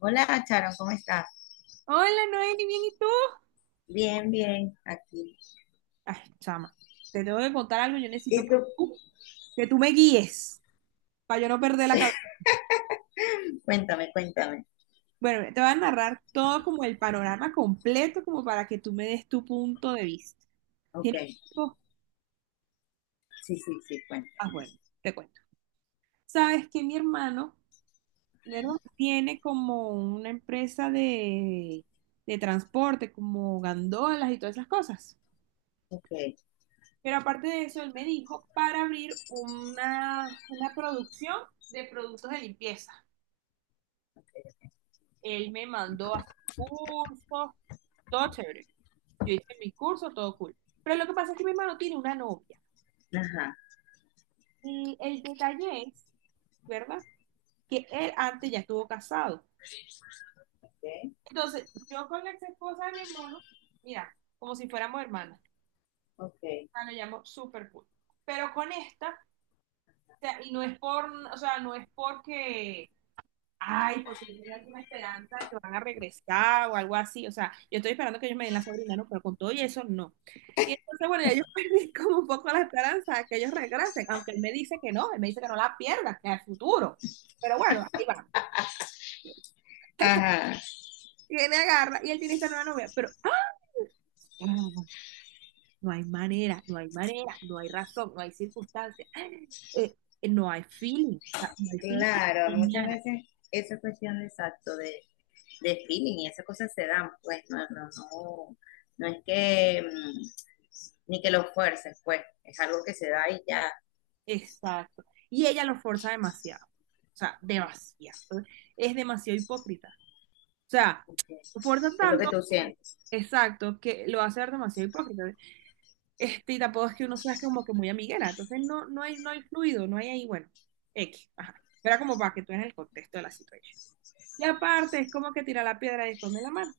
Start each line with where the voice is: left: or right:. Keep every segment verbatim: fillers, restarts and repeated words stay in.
left: Hola, Charon, ¿cómo estás?
right: Hola Noeli, bien, ¿y tú?
left: Bien, bien, aquí.
right: Ay, chama, te tengo que contar algo, yo necesito
left: ¿Y
right: que
left: tú?
right: tú, que tú me guíes para yo no perder la cabeza.
left: Cuéntame, cuéntame.
right: Bueno, te voy a narrar todo como el panorama completo, como para que tú me des tu punto de vista.
left: Ok,
right: ¿Tienes tiempo?
left: sí, sí, sí, cuéntame.
right: Ah, bueno, te cuento. Sabes que mi hermano, mi hermano tiene como una empresa de, de transporte, como gandolas y todas esas cosas.
left: Ok,
right: Pero aparte de eso, él me dijo para abrir una, una producción de productos de limpieza.
left: ok.
right: Él me mandó a hacer cursos, todo chévere. Yo hice mis cursos, todo cool. Pero lo que pasa es que mi hermano tiene una novia.
left: Ajá,
right: Y el detalle es, ¿verdad? Que él antes ya estuvo casado.
left: ok,
right: Entonces, yo con la ex esposa de mi hermano, mira, como si fuéramos hermanas.
left: ok.
right: Ah, lo llamo super cool. Pero con esta, o sea, y no es por, o sea, no es porque ay, porque tienen alguna esperanza de que van a regresar o algo así. O sea, yo estoy esperando que ellos me den la sobrina, ¿no? Pero con todo y eso, no. Y entonces, bueno, ya yo perdí como un poco la esperanza de que ellos regresen, aunque él me dice que no, él me dice que no la pierda, que es el futuro. Pero bueno, ahí va.
left: Ajá,
right: Tiene agarra y él tiene esta nueva novia, pero ¡ah! no no hay manera, no hay manera, no hay razón, no hay circunstancia, eh, no hay feeling, o sea, no hay feeling,
left: claro, muchas
right: nada.
left: veces esa cuestión de exacto de, de feeling y esas cosas se dan, pues no, no, no, no es que mm, ni que lo fuerces, pues es algo que se da y ya,
right: Exacto. Y ella lo forza demasiado. O sea, demasiado. Es demasiado hipócrita. O sea,
left: ok.
right: lo forza
left: Es lo que
right: tanto,
left: tú sientes,
right: exacto, que lo hace ver demasiado hipócrita. Este, y tampoco es que uno sea como que muy amiguera. Entonces no, no hay, no hay fluido, no hay ahí, bueno, X. Ajá. Era como para que tú en el contexto de la situación. Y aparte, es como que tira la piedra y esconde la mano.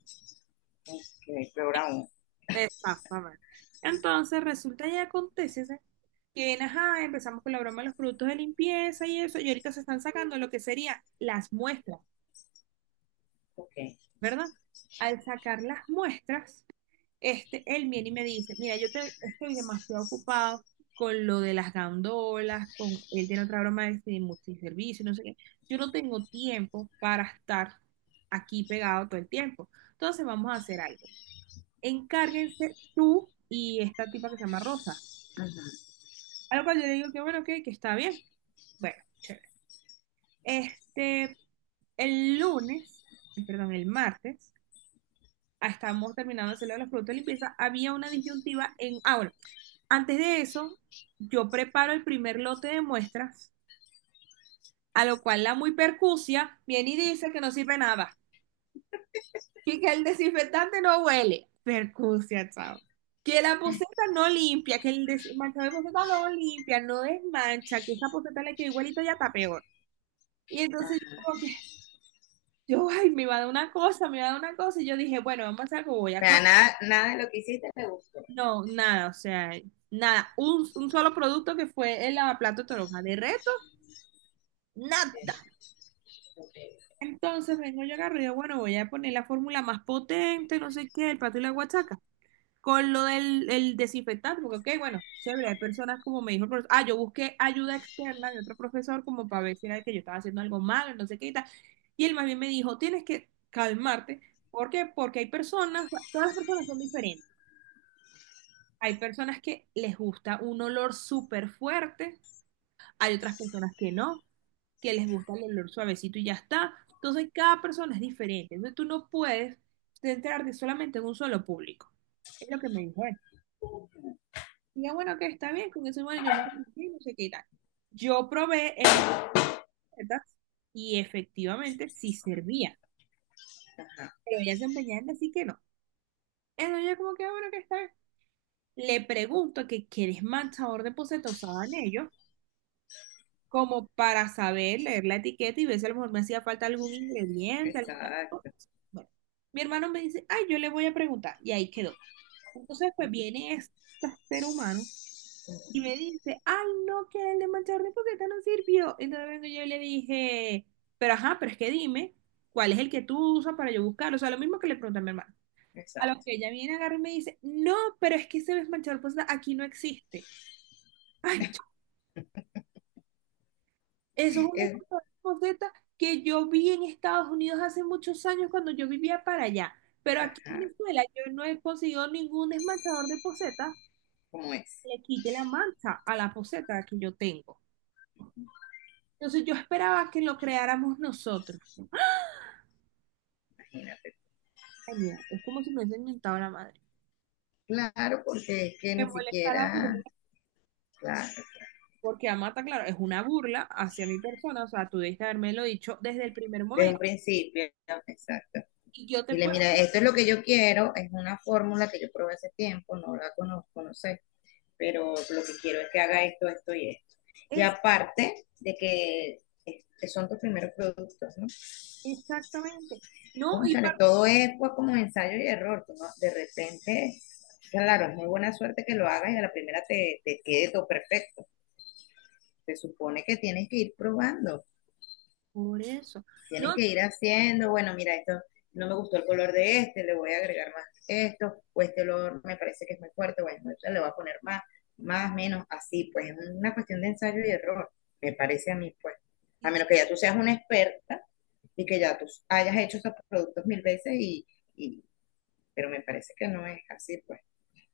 left: que es peor aún.
right: Exactamente. Entonces resulta y acontece, ¿sí? Que bien, ajá, empezamos con la broma de los productos de limpieza y eso, y ahorita se están sacando lo que serían las muestras,
left: Ok,
right: ¿verdad? Al sacar las muestras, este, él viene y me dice, mira, yo te- estoy demasiado ocupado con lo de las gandolas, con, él tiene otra broma de este multiservicio, no sé qué, yo no tengo tiempo para estar aquí pegado todo el tiempo, entonces vamos a hacer algo. Encárguense tú y esta tipa que se llama Rosa.
left: ajá,
right: A lo cual yo le digo que bueno, que, que está bien. Bueno, chévere. Este, el lunes, eh, perdón, el martes, ah, estábamos terminando de hacerlo de los productos de limpieza, había una disyuntiva en... Ah, bueno, antes de eso, yo preparo el primer lote de muestras, a lo cual la muy percucia viene y dice que no sirve nada, y que el desinfectante no huele. Percucia, chao. Que la poseta no limpia, que el des- manchado de poseta no limpia, no desmancha, que esa poseta le queda igualito y hasta peor. Y entonces yo
left: ajá.
right: como que, yo, ay, me iba a dar una cosa, me iba a dar una cosa. Y yo dije, bueno, vamos a hacer algo, voy
left: O
right: a
left: sea,
right: cortar.
left: nada, nada de lo que hiciste te gustó.
right: No, nada, o sea, nada. Un, un solo producto que fue el lavaplato de toronja. De reto, nada.
left: Ok, ok.
right: Entonces vengo yo agarro y digo, bueno, voy a poner la fórmula más potente, no sé qué, el pato y la guachaca, con lo del el desinfectante, porque, ok, bueno, chévere, hay personas como me dijo el profesor, ah, yo busqué ayuda externa de otro profesor como para ver si era que yo estaba haciendo algo mal, no sé qué y tal. Y él más bien me dijo, tienes que calmarte, ¿por qué? Porque hay personas, todas las personas son diferentes. Hay personas que les gusta un olor súper fuerte, hay otras personas que no, que les gusta el olor suavecito y ya está. Entonces, cada persona es diferente. Entonces, tú no puedes centrarte solamente en un solo público. Es lo que me dijo él. Y yo, bueno, que está bien, con eso, bueno, yo me arrepentí, no sé qué y tal. Yo probé el de recetas y efectivamente sí servía,
left: Ajá,
right: pero ella se empeñaba en decir que no. Entonces yo como que, ah, bueno, que está bien. Le pregunto que qué desmanchador de poceta usaban ellos, como para saber leer la etiqueta y ver si a lo mejor me hacía falta algún ingrediente, alguna cosa.
left: exacto.
right: Bueno, mi hermano me dice, ay, yo le voy a preguntar, y ahí quedó. Entonces, pues viene este ser humano y me dice, ay, no, que el de Manchester Poqueta no sirvió. Entonces yo le dije, pero ajá, pero es que dime, ¿cuál es el que tú usas para yo buscar? O sea, lo mismo que le pregunté a mi hermana. A lo
left: Exacto.
right: que ella viene, agarra y me dice, no, pero es que ese desmanchador poseta aquí no existe. Ay, ch- Eso es una
left: Es-
right: cosa poseta que yo vi en Estados Unidos hace muchos años cuando yo vivía para allá. Pero aquí en
left: ajá,
right: Venezuela yo no he conseguido ningún desmanchador de poseta
left: como es,
right: que le quite la mancha a la poseta que yo tengo. Entonces yo esperaba que lo creáramos nosotros.
left: imagínate.
right: Ay, mira, es como si me hubiesen inventado la madre.
left: Claro, porque es que
right: Me
left: ni
right: molesta la
left: siquiera,
right: burla,
left: claro,
right: porque Amata, claro, es una burla hacia mi persona, o sea, tú debiste lo dicho desde el primer
left: desde un
right: momento.
left: principio, exacto.
right: Y yo te
left: Y le
right: puedo...
left: mira, esto es lo que yo quiero, es una fórmula que yo probé hace tiempo, no la conozco, no sé, pero lo que quiero es que haga esto, esto y esto. Y
right: Es
left: aparte de que este, son tus primeros productos, ¿no?
right: exactamente. No, y
left: Cónchale,
right: para...
left: todo es, pues, como ensayo y error. Tú no- De repente, claro, es muy buena suerte que lo hagas y a la primera te, te quede todo perfecto. Se supone que tienes que ir probando,
right: Por eso.
left: tienes
right: No,
left: que ir haciendo. Bueno, mira, esto no me gustó el color de este, le voy a agregar más esto, o este olor me parece que es muy fuerte, bueno, ya le voy a poner más, más, menos, así; pues es una cuestión de ensayo y error, me parece a mí, pues. A menos que ya tú seas una experta y que ya tú hayas hecho esos productos mil veces, y pero me parece que no es así, pues.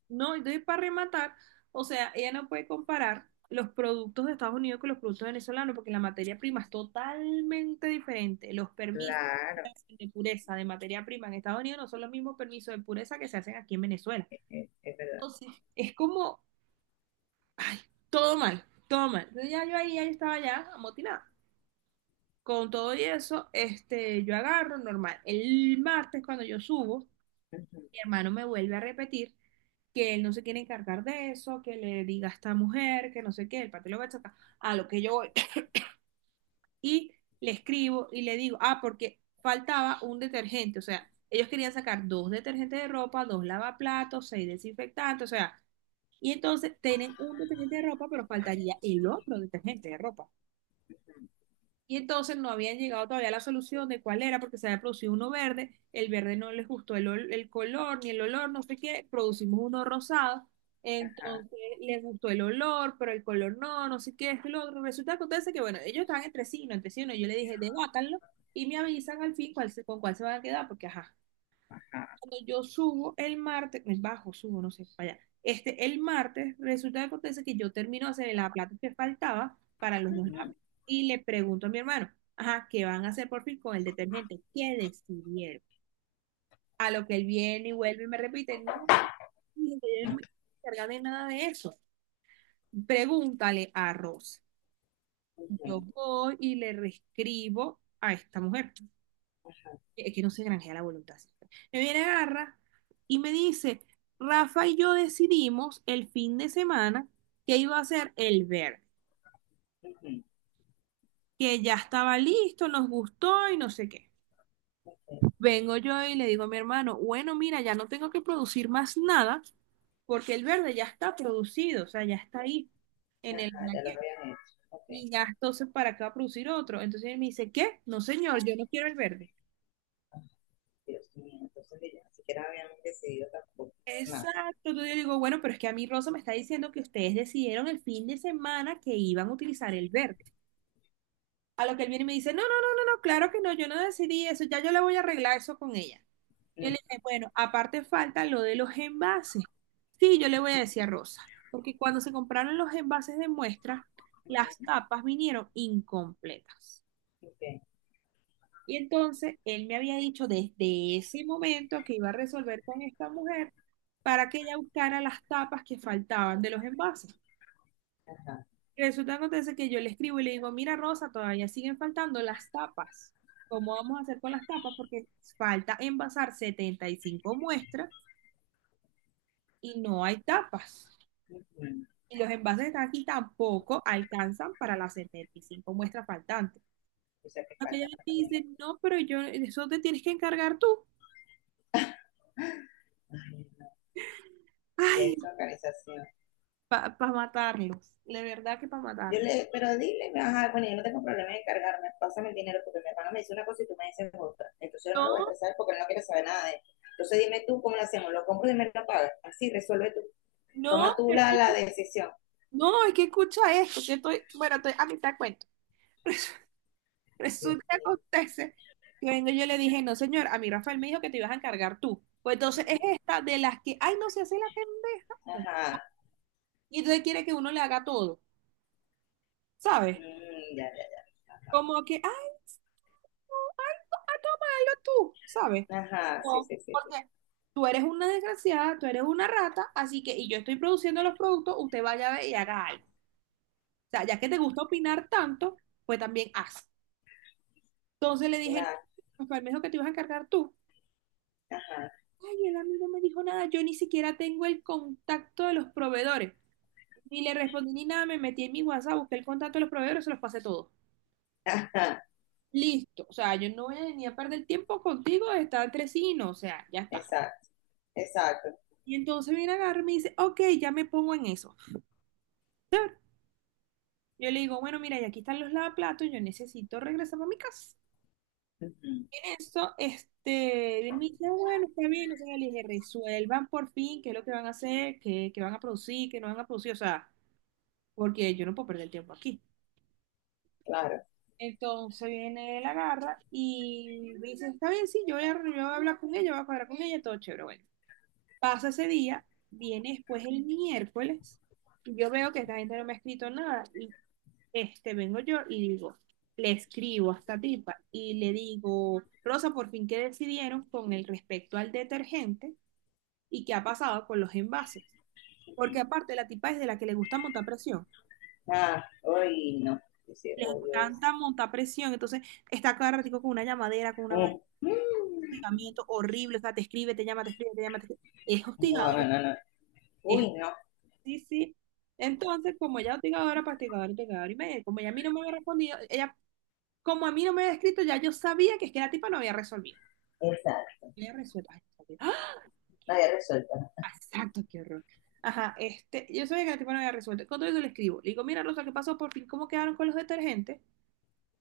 right: no, entonces para rematar, o sea, ella no puede comparar los productos de Estados Unidos con los productos venezolanos porque la materia prima es totalmente diferente. Los permisos que
left: Claro,
right: hacen de pureza de materia prima en Estados Unidos no son los mismos permisos de pureza que se hacen aquí en Venezuela.
left: es, es verdad.
right: Entonces, es como, ay, todo mal, todo mal. Entonces ya yo ahí, ya yo estaba ya amotinada. Con todo y eso, este, yo agarro normal. El martes cuando yo subo,
left: Ujú,
right: mi hermano me vuelve a repetir que él no se quiere encargar de eso, que le diga a esta mujer, que no sé qué, el patrón lo va a sacar, a lo que yo voy. Y le escribo y le digo, ah, porque faltaba un detergente, o sea, ellos querían sacar dos detergentes de ropa, dos lavaplatos, seis desinfectantes, o sea, y entonces tienen un detergente de ropa, pero faltaría el otro detergente de ropa. Y entonces no habían llegado todavía a la solución de cuál era, porque se había producido uno verde, el verde no les gustó el, ol- el color ni el olor, no sé qué, producimos uno rosado,
left: ajá,
right: entonces les gustó el olor, pero el color no, no sé qué, es lo otro. Resulta que acontece que, bueno, ellos estaban entre sí, no entre sí, no. Yo le dije, debátanlo y me avisan al fin cuál se- con cuál se van a quedar, porque ajá.
left: ajá,
right: Cuando yo subo el martes, me bajo, subo, no sé, para allá. Este, el martes, resulta que acontece que yo termino de hacer la plata que faltaba para los dos
left: ujú,
right: lápices. Y le pregunto a mi hermano, ajá, ¿qué van a hacer por fin con el detergente? ¿Qué decidieron? A lo que él viene y vuelve y me repite, no, yo no me encargo de nada de eso. Pregúntale a Rosa. Yo
left: ujú,
right: voy y le reescribo a esta mujer, que que no se granjea la voluntad. Sí. Me viene Garra y me dice, Rafa y yo decidimos el fin de semana que iba a ser el verde,
left: ujú,
right: que ya estaba listo, nos gustó y no sé qué. Vengo yo y le digo a mi hermano, bueno, mira, ya no tengo que producir más nada porque el verde ya está producido, o sea, ya está ahí en el,
left: ajá, ya lo habían hecho. Ok.
right: y ya entonces para qué va a producir otro. Entonces él me dice, ¿qué? No, señor, yo no quiero el verde.
left: Ah, Dios mío, entonces ni siquiera habíamos decidido tampoco. Nada.
right: Exacto, entonces yo digo, bueno, pero es que a mí Rosa me está diciendo que ustedes decidieron el fin de semana que iban a utilizar el verde. A lo que él viene y me dice, no, no, no, no, no, claro que no, yo no decidí eso, ya yo le voy a arreglar eso con ella. Él
left: Mm,
right: le dice, bueno, aparte falta lo de los envases. Sí, yo le voy a decir a Rosa, porque cuando se compraron los envases de muestra, las
left: ujú,
right: tapas vinieron incompletas.
left: ok,
right: Y entonces él me había dicho desde ese momento que iba a resolver con esta mujer para que ella buscara las tapas que faltaban de los envases.
left: ajá,
right: Y resulta que acontece que yo le escribo y le digo, mira Rosa, todavía siguen faltando las tapas. ¿Cómo vamos a hacer con las tapas? Porque falta envasar setenta y cinco muestras y no hay tapas.
left: ujú.
right: Y los envases que están aquí tampoco alcanzan para las setenta y cinco muestras faltantes.
left: O sea que
right: Aquella
left: falta
right: vez me
left: también.
right: dice, no, pero yo, eso te tienes que encargar tú.
left: Ay,
right: Ay,
left: qué organización.
right: para matarlos, de verdad que para
left: Yo
right: matarlos.
left: le, pero dile, ajá, bueno, yo no tengo problema en encargarme, pásame el dinero, porque mi hermano me dice una cosa y tú me dices otra. Entonces yo no lo voy a
right: No,
left: estresar, porque él no quiere saber nada de él. Entonces dime tú cómo lo hacemos, lo compro y me lo pagas. Así resuelve tú,
right: no,
left: toma tú la, la decisión.
right: no, es que escucha esto, que estoy, bueno, estoy a mitad de cuento.
left: Dios
right: Resulta que
left: mío.
right: acontece que vengo y yo le dije, no, señor, a mí Rafael me dijo que te ibas a encargar tú. Pues entonces es
left: Ujú.
right: esta de las que, ay, no se hace la pendeja.
left: Ajá,
right: Y entonces quiere que uno le haga todo, ¿sabes?
left: mm, ya, ya, ya. Ajá,
right: Como que, ay, tú, ay, to- ay, tómalo tú, ¿sabes?
left: ajá, sí,
right: No,
left: sí, sí, sí.
right: porque tú eres una desgraciada, tú eres una rata, así que, y yo estoy produciendo los productos, usted vaya a ver y haga algo. O sea, ya que te gusta opinar tanto, pues también haz. Entonces le dije, no,
left: La,
right: Rafael me dijo que te ibas a encargar tú.
left: ajá,
right: Ay, el amigo me dijo nada, yo ni siquiera tengo el contacto de los proveedores. Ni le respondí ni nada, me metí en mi WhatsApp, busqué el contacto de los proveedores, se los pasé todo.
left: ajá,
right: Listo, o sea, yo no voy a ni a perder tiempo contigo, está entre sí y no, o sea, ya está.
left: exacto, exacto.
right: Y entonces viene a agarrarme y me dice, ok, ya me pongo en eso. Yo le digo, bueno, mira, y aquí están los lavaplatos, yo necesito regresar a mi casa.
left: Ujú,
right: Eso, este, y él me dice, "Ah, bueno, está bien, o sea, le dije, resuelvan por fin qué es lo que van a hacer, qué, qué van a producir, qué no van a producir, o sea, porque yo no puedo perder tiempo aquí".
left: claro.
right: Entonces viene la garra y me dice, está bien, sí, yo voy a, yo voy a hablar con ella, voy a cuadrar con ella, todo chévere, bueno. Pasa ese día, viene después el miércoles, y yo veo que esta gente no me ha escrito nada. Este, vengo yo y digo, le escribo a esta tipa y le digo, Rosa, por fin, ¿qué decidieron con el respecto al detergente y qué ha pasado con los envases? Porque aparte la tipa es de la que le gusta montar presión.
left: Ah, uy, no. Dice,
right: Les
left: oh,
right: encanta
left: Dios.
right: montar presión, entonces está cada ratico con una llamadera, con una vaina
left: Mm,
right: de
left: mm.
right: hostigamiento horrible, o sea, te escribe, te llama, te escribe, te llama, te escribe. Es
left: No,
right: hostigador
left: no, no, no.
right: es,
left: Uy, no.
right: sí, sí. Entonces, como ella es hostigadora, hostigadora, hostigadora y media, como ella a mí no me había respondido, ella, como a mí no me había escrito, ya yo sabía que es que la tipa no había resolvido.
left: Exacto,
right: Le resuelto. Ay, resuelto. ¡Ah!
left: no
right: ¡Qué
left: había resuelto, ¿no?
right: Exacto, qué horror. Ajá, este, yo sabía que el tipo no había resuelto. Con todo eso le escribo. Le digo, mira, Rosa, ¿qué pasó por fin? ¿Cómo quedaron con los detergentes?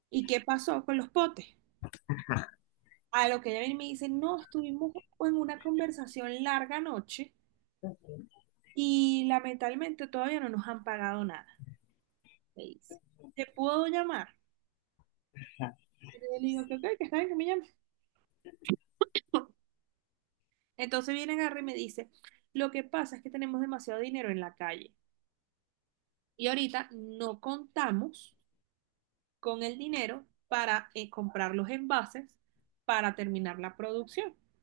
right: ¿Y qué pasó con los potes? A lo que ella viene y me dice, no, estuvimos en una conversación larga noche
left: Ujú.
right: y lamentablemente todavía no nos han pagado nada. Me dice, ¿te puedo llamar?
left: Claro,
right: Y yo le digo, que ok, que está bien que me llame. Entonces viene Gary y me dice, lo que pasa es que tenemos demasiado dinero en la calle y ahorita no contamos con el dinero para eh, comprar los envases para terminar la producción, o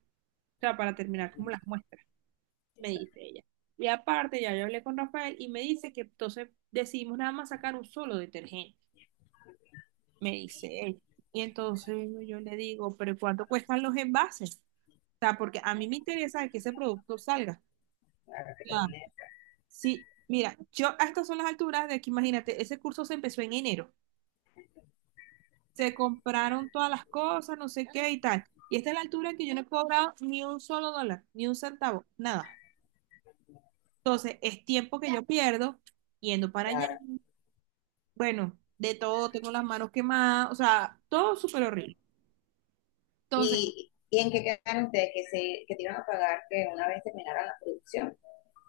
right: sea, para terminar como las muestras, me
left: exacto,
right: dice ella. Y aparte, ya yo hablé con Rafael y me dice que entonces decidimos nada más sacar un solo detergente, me dice ella. Y entonces yo le digo, pero ¿cuánto cuestan los envases? O sea, porque a mí me interesa que ese producto salga.
left: ahora que
right: Ah,
left: termine,
right: sí, mira, yo a estas son las alturas de que imagínate, ese curso se empezó en enero. Se compraron todas las cosas, no sé qué y tal. Y esta es la altura en que yo no he cobrado ni un solo dólar, ni un centavo, nada. Entonces, es tiempo que yo pierdo yendo para allá.
left: claro.
right: Bueno, de todo, tengo las manos quemadas, o sea, todo súper horrible. Entonces,
left: ¿Y, y en qué quedaron ustedes? ¿Que, se, que te iban a pagar que una vez terminara la producción?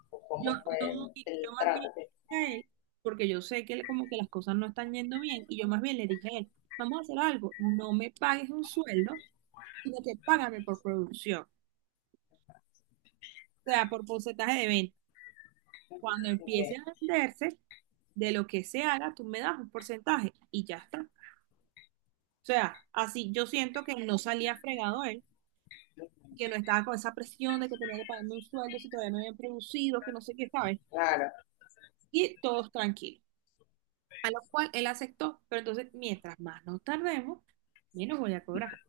left: ¿O
right: yo
left: cómo fue
right: no,
left: el,
right: mira, yo
left: el
right: más
left: trato?
right: bien
left: Que,
right: le dije a él, porque yo sé que le- como que las cosas no están yendo bien, y yo más bien le dije a él, vamos a hacer algo, no me pagues un sueldo, sino que págame por producción, o sea, por porcentaje de venta. Cuando empiece
left: ok,
right: a venderse, de lo que se haga, tú me das un porcentaje y ya está. O sea, así yo siento que no salía fregado él, que no estaba con esa presión de que tenía que pagarme un sueldo si todavía no habían producido, que no sé qué, ¿sabes?
left: claro,
right: Y todos tranquilos. A lo cual él aceptó, pero entonces, mientras más nos tardemos, menos voy a cobrar.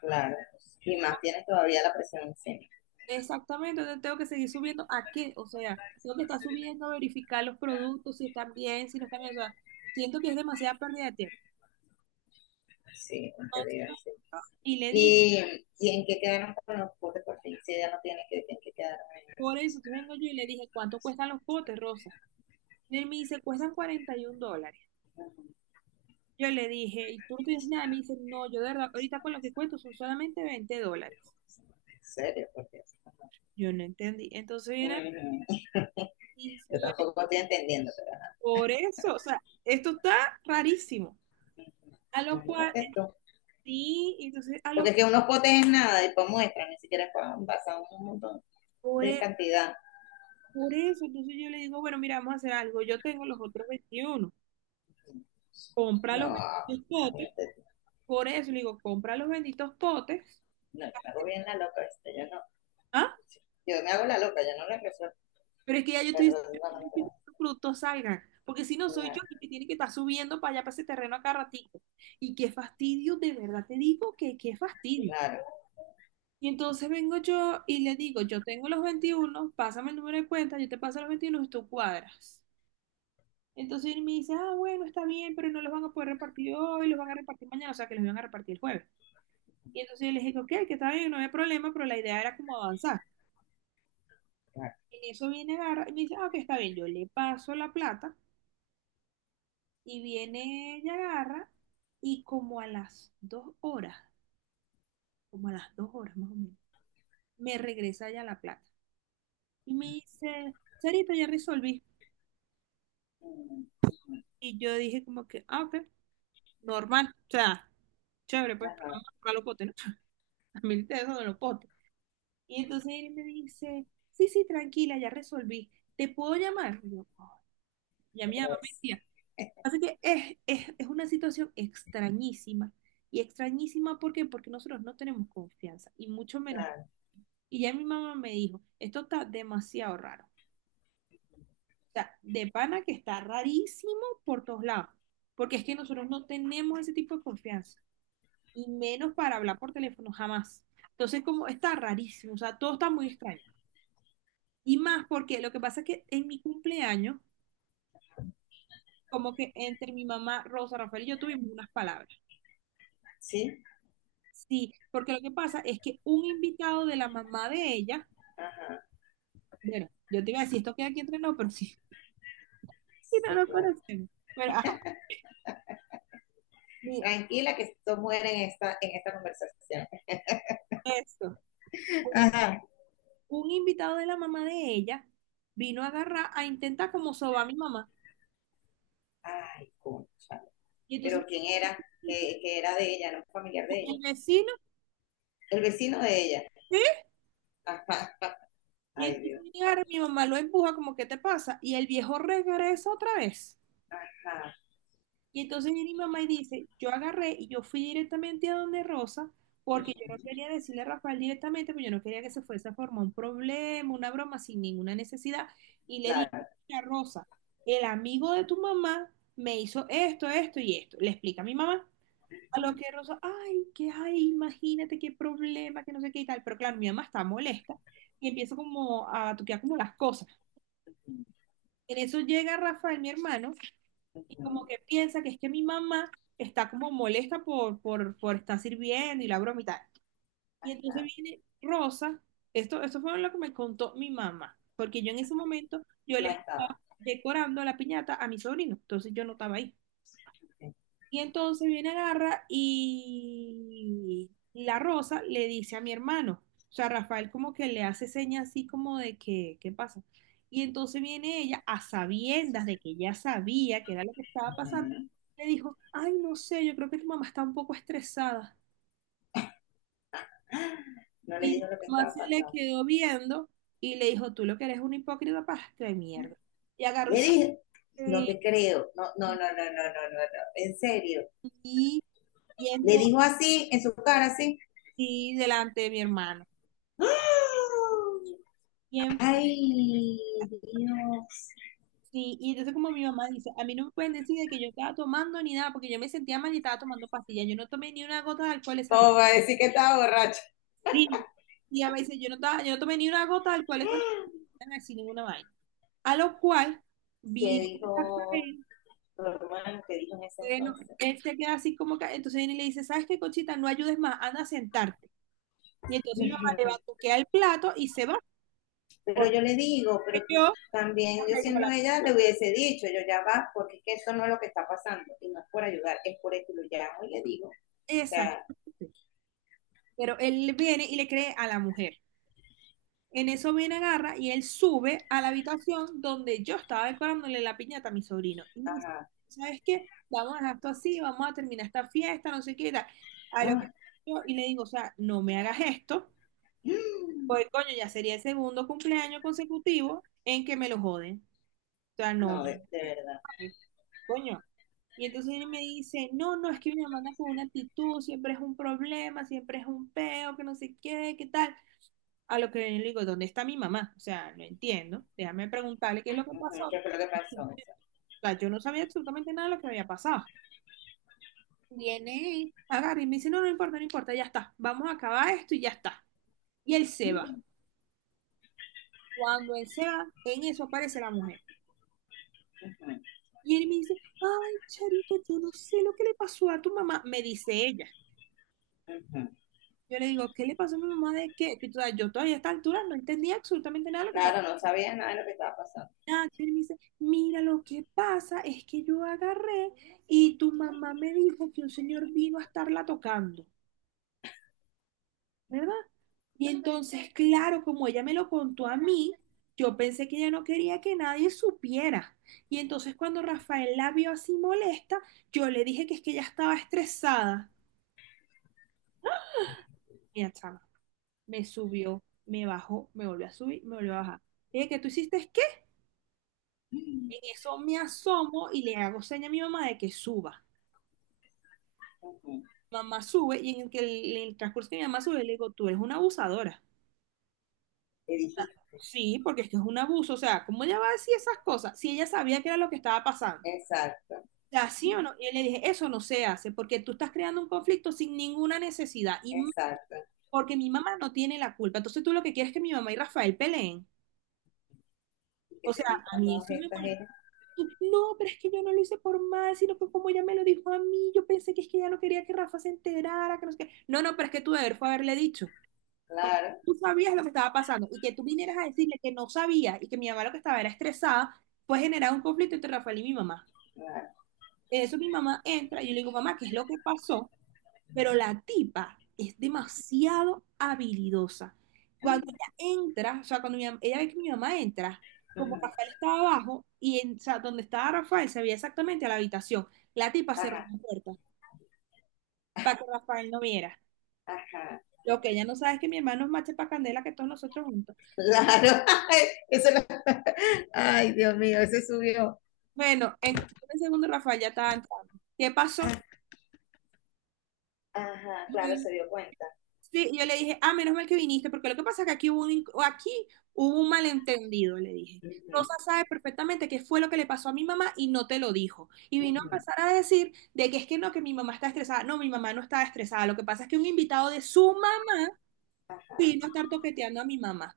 left: claro. Y más tienes todavía la presión encima.
right: Exactamente, entonces tengo que seguir subiendo a qué, o sea, tengo que estar subiendo a verificar los productos, si están bien, si no están bien, o sea, siento que es demasiada pérdida de tiempo.
left: Sí, en realidad,
right: Entonces,
left: sí.
right: y le dije,
left: ¿Y, y en qué quedaron con los botes por fin? Si ya no tienes que, en qué quedaron.
right: por eso, entonces vengo yo y le dije, ¿cuánto cuestan los potes, Rosa? Y él me dice, cuestan cuarenta y un dólares.
left: Ujú.
right: Yo le dije, ¿y tú no tienes nada? Me dice, no, yo de verdad, ahorita con lo que cuento son solamente veinte dólares.
left: ¿En serio? Porque
right: Yo no entendí. Entonces viene y y
left: yo
right: yo,
left: tampoco estoy entendiendo,
right: por eso, o sea, esto está rarísimo. A
left: pero
right: lo cual,
left: imagínate tú.
right: sí, entonces, a
left: Porque
right: lo
left: es que unos potes es nada y para muestra, ni siquiera es para envasar un montón
right: por,
left: de
right: e-
left: cantidad.
right: por eso, entonces yo le digo, bueno, mira, vamos a hacer algo. Yo tengo los otros veintiuno, compra
left: No,
right: los benditos potes.
left: imagínate tú.
right: Por eso le digo, compra los benditos potes.
left: No, yo me hago bien la loca, ¿viste? Yo no.
right: ¿Ah?
left: Yo me hago la loca, yo no la resuelvo.
right: Pero es que ya yo estoy
left: Pero
right: diciendo yo
left: no, no,
right: necesito
left: pero-
right: que los productos salgan. Porque si no, soy yo
left: claro,
right: el que tiene que estar subiendo para allá, para ese terreno a cada ratito. Y qué fastidio, de verdad te digo que qué fastidio.
left: claro,
right: Y entonces vengo yo y le digo, yo tengo los veintiuno, pásame el número de cuenta, yo te paso los veintiuno y tú cuadras. Entonces él me dice, ah, bueno, está bien, pero no los van a poder repartir hoy, los van a repartir mañana, o sea que los van a repartir el jueves. Y entonces yo le dije, ok, que está bien, no hay problema, pero la idea era como avanzar.
left: claro.
right: En eso viene agarra y me dice, ah, ok, está bien, yo le paso la plata. Y viene ella, agarra, y como a las dos horas, como a las dos horas más o menos, me regresa ya la plata. Y me dice, Sarita, ya resolví.
left: Mm,
right: Y yo dije como que, ah, ok, normal, o sea, chévere, pues, pero
left: ajá,
right: vamos a tocar los potes, ¿no? A mí te dejo de los potes. Y entonces él me dice, sí, sí, tranquila, ya resolví, ¿te puedo llamar? Y yo, "Ay". Y a
left: otra
right: mi mamá me
left: vez.
right: decía, así que es, es, es una situación extrañísima. Y extrañísima, ¿por qué? Porque nosotros no tenemos confianza, y mucho menos.
left: Claro,
right: Y ya mi mamá me dijo, esto está demasiado raro. O sea, de pana que está rarísimo por todos lados. Porque es que nosotros no tenemos ese tipo de confianza. Y menos para hablar por teléfono, jamás. Entonces, como está rarísimo. O sea, todo está muy extraño. Y más porque lo que pasa es que en mi cumpleaños, como que entre mi mamá, Rosa, Rafael y yo tuvimos unas palabras.
left: sí,
right: Sí, porque lo que pasa es que un invitado de la mamá de ella,
left: ajá,
right: bueno, yo te iba a decir, esto queda aquí entre nosotros, pero sí, y
left: sí,
right: no lo
left: claro.
right: conocemos. Pero, ajá, mira,
left: Tranquila, que esto muere en esta, en esta conversación.
right: eso.
left: Ajá.
right: Un invitado de la mamá de ella vino a agarrar, a intentar como sobar a mi mamá.
left: Ay, concha.
right: Y entonces
left: Pero ¿quién era? Que, que era de ella, no un familiar de
right: el
left: ella.
right: vecino,
left: El vecino de ella.
right: ¿sí?
left: Ajá.
right: Y
left: Ay,
right: entonces
left: Dios.
right: viene y agarra, mi mamá lo empuja como, ¿qué te pasa? Y el viejo regresa otra vez.
left: Ajá.
right: Y entonces viene mi mamá y dice, yo agarré y yo fui directamente a donde Rosa, porque yo no quería decirle a Rafael directamente, porque yo no quería que se fuese a formar un problema, una broma sin ninguna necesidad. Y le dije,
left: Claro.
right: mira, Rosa, el amigo de tu mamá me hizo esto, esto y esto. Le explica a mi mamá. A lo que Rosa, ay, qué ay, imagínate qué problema, que no sé qué y tal. Pero claro, mi mamá está molesta y empieza como a batuquear como las cosas. En eso llega Rafael, mi hermano, y como
left: Bueno,
right: que piensa que es que mi mamá está como molesta por, por, por, estar sirviendo y la broma y tal. Y entonces viene Rosa, esto, esto fue lo que me contó mi mamá, porque yo en ese momento, yo le
left: no estaba.
right: estaba decorando la piñata a mi sobrino, entonces yo no estaba ahí. Y entonces viene, agarra y la rosa le dice a mi hermano, o sea, Rafael como que le hace señas así como de que, ¿qué pasa? Y entonces viene ella a sabiendas de que ya sabía que era lo que estaba pasando, le dijo, ay, no sé, yo creo que tu mamá está un poco estresada.
left: No le
right: Y mi
left: dijo lo que
right: mamá
left: estaba
right: se le
left: pasando.
right: quedó viendo y le dijo, tú lo que eres un hipócrita pastre de mierda. Y agarró
left: Le
right: y se
left: dije, no
right: fue,
left: te creo. No, no, no, no,
right: y,
left: no, no, no, no. En serio.
right: y, y
left: Le
right: entonces,
left: dijo así, en su cara, así.
right: y delante de mi hermano.
left: ¡Ah!
right: Y en
left: Ay, Dios.
right: Sí, y entonces como mi mamá dice, a mí no me pueden decir de que yo estaba tomando ni nada, porque yo me sentía mal y estaba tomando pastillas. Yo no tomé ni una gota de alcohol esa
left: ¿Cómo
right: noche.
left: va a decir que estaba borracho?
right: Sí. Y ella me dice, yo no estaba, yo no tomé ni una gota de alcohol esa noche, así ninguna vaina. A lo cual,
left: Que
right: viene
left: dijo,
right: Rafael,
left: normal, que dijo en ese
right: bueno,
left: entonces.
right: él se queda así como que, entonces viene y le dice, ¿sabes qué, Conchita? No ayudes más, anda a sentarte. Y entonces mi mamá le batuquea el plato y se va,
left: Pero
right: porque
left: yo le digo, pero
right: yo...
left: también yo, siendo
right: la-
left: ella, le hubiese dicho, yo, ya va, porque es que eso no es lo que está pasando, y no es por ayudar, es por esto, y lo llamo y le digo, o sea,
right: Exacto. Pero él viene y le cree a la mujer. En eso viene, agarra y él sube a la habitación donde yo estaba decorándole la piñata a mi sobrino. Y me dice,
left: ajá,
right: ¿sabes qué? Vamos a dejar esto así, vamos a terminar esta fiesta, no sé qué y tal. A lo que
left: ah,
right: yo y le digo, o sea, no me hagas esto,
left: mm,
right: porque coño, ya sería el segundo cumpleaños consecutivo en que me lo joden. O sea, no me
left: no, de, de verdad.
right: joden, coño. Y entonces él me dice, no, no, es que mi mamá anda con una actitud, siempre es un problema, siempre es un peo, que no sé qué, qué tal. A lo que yo le digo, ¿dónde está mi mamá? O sea, no entiendo. Déjame preguntarle qué es lo que
left: Ujú,
right: pasó.
left: ¿qué
right: O
left: fue lo que pasó? O sea,
right: sea, yo no sabía absolutamente nada de lo que había pasado. Viene, agarra y me dice, no, no importa, no importa, ya está. Vamos a acabar esto y ya está. Y él se va.
left: mm,
right: Cuando él se va, en eso aparece la mujer.
left: ujú,
right: Y él me dice, ay, Charito, yo no sé lo que le pasó a tu mamá. Me dice ella.
left: ujú.
right: Yo le digo, ¿qué le pasó a mi mamá de qué? Que, o sea, yo todavía a esta altura no entendía absolutamente nada de lo que estaba.
left: Claro, no sabía nada de lo que estaba pasando.
right: Nacho, y me dice, mira, lo que pasa es que yo agarré y tu mamá me dijo que un señor vino a estarla tocando, ¿verdad? Y entonces, claro, como ella me lo contó a mí, yo pensé que ella no quería que nadie supiera. Y entonces cuando Rafael la vio así molesta, yo le dije que es que ella estaba estresada. Mira, chama, me subió, me bajó, me volvió a subir, me volvió a bajar. Le dije, ¿qué tú hiciste? ¿Qué? En eso me asomo y le hago seña a mi mamá de que suba.
left: Ujú,
right: Mamá sube y en el, que el, en el transcurso que mi mamá sube, le digo, tú eres una abusadora.
left: le dijiste,
right: Sí, porque es que es un abuso. O sea, ¿cómo ella va a decir esas cosas si ella sabía que era lo que estaba pasando?
left: exacto.
right: O sea, ¿sí o no? Y yo le dije, eso no se hace porque tú estás creando un conflicto sin ninguna necesidad y m-
left: Exacto.
right: porque mi mamá no tiene la culpa. Entonces tú lo que quieres es que mi mamá y Rafael peleen.
left: Y que
right: O sea,
left: te dijo
right: a
left: a
right: mí
left: todas
right: eso me
left: estas
right: molesta.
left: ella,
right: No, pero es que yo no lo hice por mal, sino que como ella me lo dijo a mí, yo pensé que es que ella no quería que Rafa se enterara, que no sé qué. No, no, pero es que tú deber fue haberle dicho. Porque
left: claro,
right: tú sabías lo que estaba pasando y que tú vinieras a decirle que no sabía y que mi mamá lo que estaba era estresada, pues generar un conflicto entre Rafael y mi mamá.
left: claro,
right: En eso mi mamá entra y yo le digo, mamá, ¿qué es lo que pasó? Pero la tipa es demasiado habilidosa. Cuando ella entra, o sea, cuando mi mam- ella ve que mi mamá entra, como
left: ujú,
right: Rafael estaba abajo y en, o sea, donde estaba Rafael se veía exactamente a la habitación. La tipa cerró
left: ajá,
right: la puerta para que Rafael no viera.
left: ajá,
right: Lo que ella no sabe es que mi hermano es mache para candela que todos nosotros juntos.
left: claro. Ay, eso lo- ay, Dios mío, ese subió.
right: Bueno, en cuestión de segundos Rafael ya estaba entrando. ¿Qué pasó?
left: Ah, ajá,
right: Y
left: claro,
right: él-
left: se dio cuenta.
right: sí, yo le dije, ah, menos mal que viniste, porque lo que pasa es que aquí hubo un, in- o aquí hubo un malentendido, le dije. Rosa
left: Ujú,
right: sabe perfectamente qué fue lo que le pasó a mi mamá y no te lo dijo. Y vino a
left: ujú,
right: empezar a decir de que es que no, que mi mamá está estresada. No, mi mamá no estaba estresada. Lo que pasa es que un invitado de suma
left: ajá,
right: vino a estar toqueteando a mi mamá.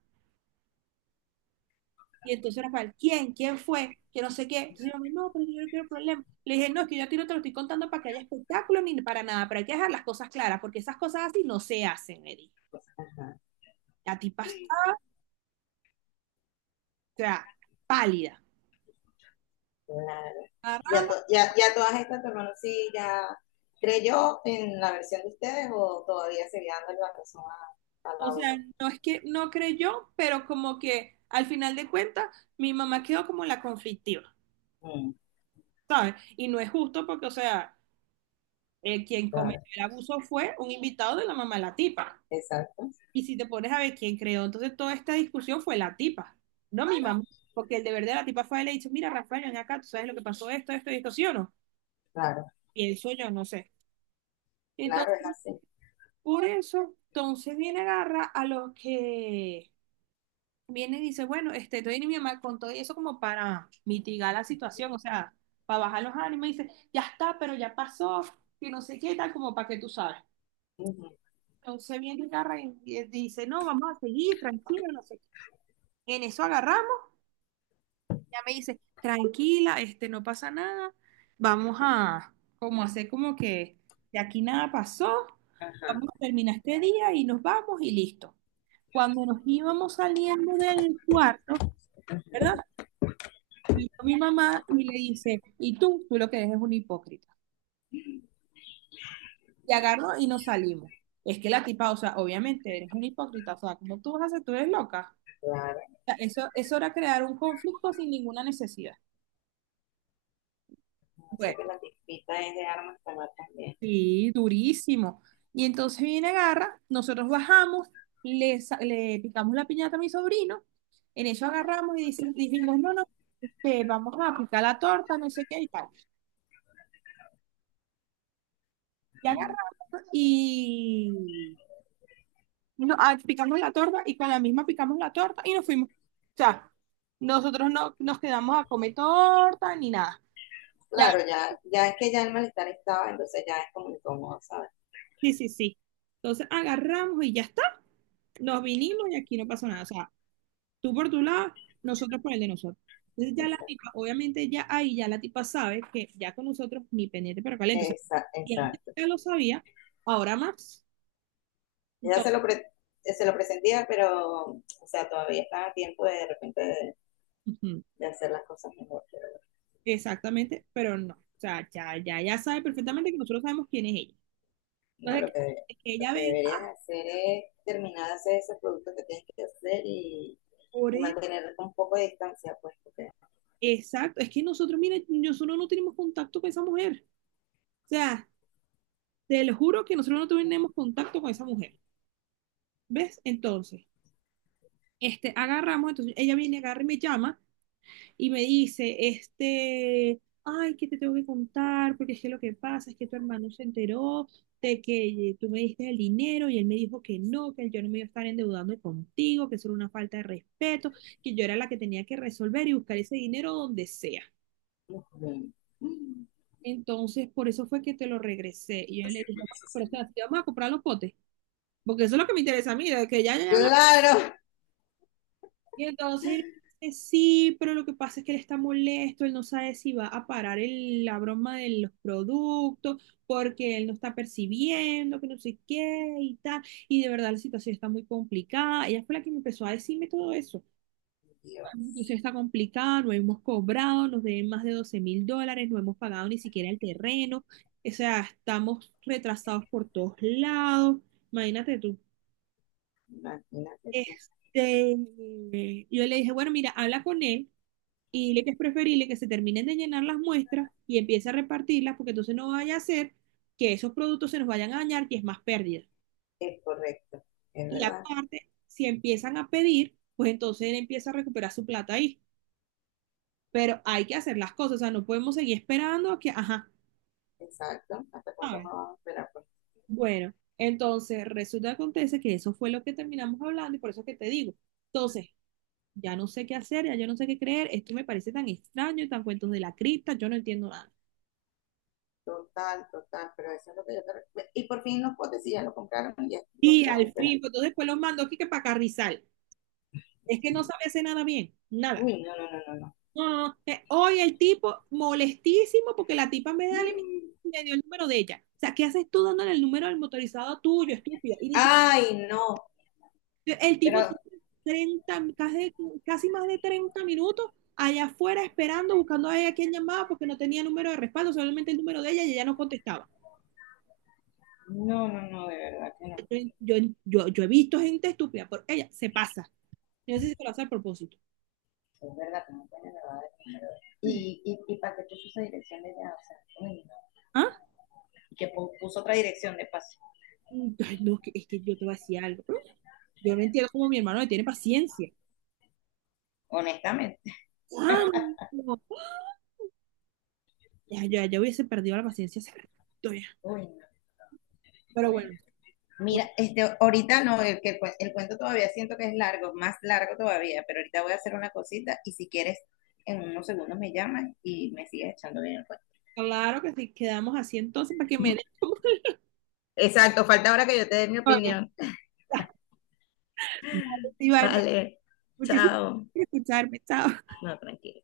right: Y entonces Rafael, ¿quién? ¿Quién fue? Que no sé qué. Entonces yo, no, pero yo no quiero problema. Le dije, no, es que yo a ti no te lo estoy contando para que haya espectáculo ni para nada, pero hay que dejar las cosas claras, porque esas cosas así no se hacen, Eddie.
left: pues, ajá,
right: La tipa está, o sea, pálida.
left: claro. Ya,
right: Agarramos,
left: to- ya, ya todas estas, tu hermano, sí, ya creyó en la versión de ustedes o todavía seguía dando la razón a, a
right: o
left: la
right: sea,
left: otra.
right: no es que no creyó, pero como que al final de cuentas, mi mamá quedó como la conflictiva,
left: Mm,
right: ¿sabes? Y no es justo porque, o sea, eh, quien cometió
left: claro,
right: el abuso fue un invitado de la mamá de la tipa.
left: exacto,
right: Y si te pones a ver quién creó, entonces toda esta discusión fue la tipa, no mi mamá,
left: exacto,
right: porque el deber de la tipa fue, le dicho, mira, Rafael, ven acá, tú sabes lo que pasó, esto, esto y esto, ¿sí o no?
left: claro,
right: Pienso yo, no sé.
left: claro, es
right: Entonces,
left: así.
right: por eso, entonces viene agarra a los que viene y dice, bueno, este, estoy en mi mamá con todo eso como para mitigar la situación, o sea, para bajar los ánimos, y dice, ya está, pero ya pasó, que no sé qué tal, como para que tú sabes. Entonces viene y agarra y y dice, no, vamos a seguir, tranquilo, no sé qué. En eso agarra. Ella me dice, tranquila, este, no pasa nada, vamos a como hacer como que de aquí nada pasó,
left: Ajá.
right: vamos a terminar este día y nos vamos y listo. Cuando nos íbamos saliendo del cuarto, ¿verdad? Vino mi mamá y le dice, y tú, tú lo que eres es un hipócrita. Y agarró y nos salimos. Es que la tipa, o sea, obviamente eres un hipócrita, o sea, ¿cómo tú vas a hacer? Tú eres loca.
left: Claro,
right: O sea, eso, eso era crear un conflicto sin ninguna necesidad.
left: o sea
right: Bueno.
left: que la tispita es de armas tomar también.
right: Sí, durísimo. Y entonces viene, agarra, nosotros bajamos, le, sa- le picamos la piñata a mi sobrino, en eso agarramos y dice- dijimos, no, no, este, vamos a picar la torta, no sé qué y tal. Y agarramos y no, ah, picamos la torta y con la misma picamos la torta y nos fuimos. O sea, nosotros no nos quedamos a comer torta ni nada. Y aga-
left: Claro, ya, ya es que ya el malestar estaba, entonces ya es como incómodo, ¿sabes?
right: sí, sí, sí. Entonces agarramos y ya está, nos vinimos y aquí no pasó nada. O sea, tú por tu lado, nosotros por el de nosotros. Entonces ya la
left: Exacto,
right: tipa, obviamente ya ahí ya la tipa sabe que ya con nosotros ni pendiente pero caliente. O sea, y antes
left: exacto.
right: ya lo sabía, ahora más.
left: Ella se
right: Entonces,
left: lo, pre- se lo presentía, pero, o sea, todavía estaba a tiempo de de repente, de,
right: ujú,
left: de hacer las cosas mejor, pero
right: exactamente, pero no. O sea, ya, ya, ya sabe perfectamente que nosotros sabemos quién es ella.
left: no. lo
right: Entonces,
left: que,
right: que que
left: lo
right: ella
left: que
right: venga
left: deberías hacer es terminar de hacer esos productos que tienes que hacer y,
right: por
left: y
right: él.
left: mantener un poco de distancia, pues, porque...
right: Exacto. Es que nosotros, mira, nosotros no tenemos contacto con esa mujer. O sea, te lo juro que nosotros no tenemos contacto con esa mujer. ¿Ves? Entonces, este, agarramos, entonces ella viene, agarra y me llama y me dice, este, ay, que te tengo que contar, porque es que lo que pasa es que tu hermano se enteró de que tú me diste el dinero y él me dijo que no, que yo no me iba a estar endeudando contigo, que eso era una falta de respeto, que yo era la que tenía que resolver y buscar ese dinero donde sea.
left: Ujú.
right: Entonces, por eso fue que te lo regresé. Y yo le dije, bueno, pero o sea, ¿sí vamos a comprar los potes, porque eso es lo que me interesa a mí, de que ya, ya, ya?
left: Claro,
right: Y entonces él dice, sí, pero lo que pasa es que él está molesto, él no sabe si va a parar el- la broma de los productos, porque él no está percibiendo, que no sé qué y tal. Y de verdad la situación está muy complicada. Ella fue la que me empezó a decirme todo eso. La
left: Dios.
right: situación está complicada, no hemos cobrado, nos deben más de doce mil dólares, no hemos pagado ni siquiera el terreno. O sea, estamos retrasados por todos lados. Imagínate tú.
left: Imagínate tú.
right: Este, yo le dije, bueno, mira, habla con él y le que es preferible que se terminen de llenar las muestras y empiece a repartirlas, porque entonces no vaya a ser que esos productos se nos vayan a dañar y es más pérdida.
left: Es correcto, es
right: Y
left: verdad,
right: aparte, si empiezan a pedir, pues entonces él empieza a recuperar su plata ahí. Pero hay que hacer las cosas, o sea, no podemos seguir esperando a que, ajá,
left: exacto. ¿Hasta cuánto
right: ¿sabes?
left: más vamos a esperar? Pues,
right: Bueno, entonces resulta que acontece que eso fue lo que terminamos hablando y por eso es que te digo. Entonces, ya no sé qué hacer, ya yo no sé qué creer, esto me parece tan extraño, tan cuentos de la cripta, yo no entiendo nada.
left: total, total, pero eso es lo que yo te recuerdo. Y por fin los potes, sí, ya lo compraron y ya lo
right: Y
left: estaban
right: al
left: esperando.
right: fin, pues, entonces después los mandó aquí que para Carrizal. Es que no sabe hacer nada bien, nada.
left: Uy, no, no, no, no, no.
right: No, no, no. Eh, hoy el tipo molestísimo porque la tipa me da el-
left: Mm.
right: me dio el número de ella. O sea, ¿qué haces tú dándole el número del motorizado tuyo, estúpida? Y ni
left: Ay, no,
right: siquiera, el tipo
left: pero
right: treinta casi, casi más de treinta minutos allá afuera esperando, buscando a ella quien llamaba porque no tenía número de respaldo, solamente el número de ella y ella no contestaba.
left: no, no, no, de verdad que no.
right: Yo, yo, yo, yo he visto gente estúpida, pero ella se pasa. Yo no sé si lo hace al propósito.
left: Es verdad que no tiene nada de número. Y, y, y para qué puso esa dirección de ya? O sea, uy, no.
right: ¿Ah?
left: Y que pu- puso otra dirección de paso,
right: Mm, Ay, no, que- es que yo te voy a decir algo. Yo no entiendo cómo mi hermano le tiene paciencia.
left: honestamente.
right: ¿Cuándo? Ya, ya, ya hubiese perdido la paciencia hace rato ya.
left: Uy, no,
right: Pero
left: no.
right: bueno,
left: Mira,
right: entonces,
left: este, ahorita no, el, que el, cue- el cuento todavía siento que es largo, más largo todavía, pero ahorita voy a hacer una cosita y, si quieres, en unos segundos me llamas y me sigues echando bien el cuento.
right: claro que sí, quedamos así entonces para que me des tu
left: Exacto, falta ahora que yo te dé mi
right: historia.
left: opinión.
right: Dale, Iván,
left: Vale,
right: muchísimas
left: chao.
right: gracias por escucharme. Chao.
left: No, tranquilo.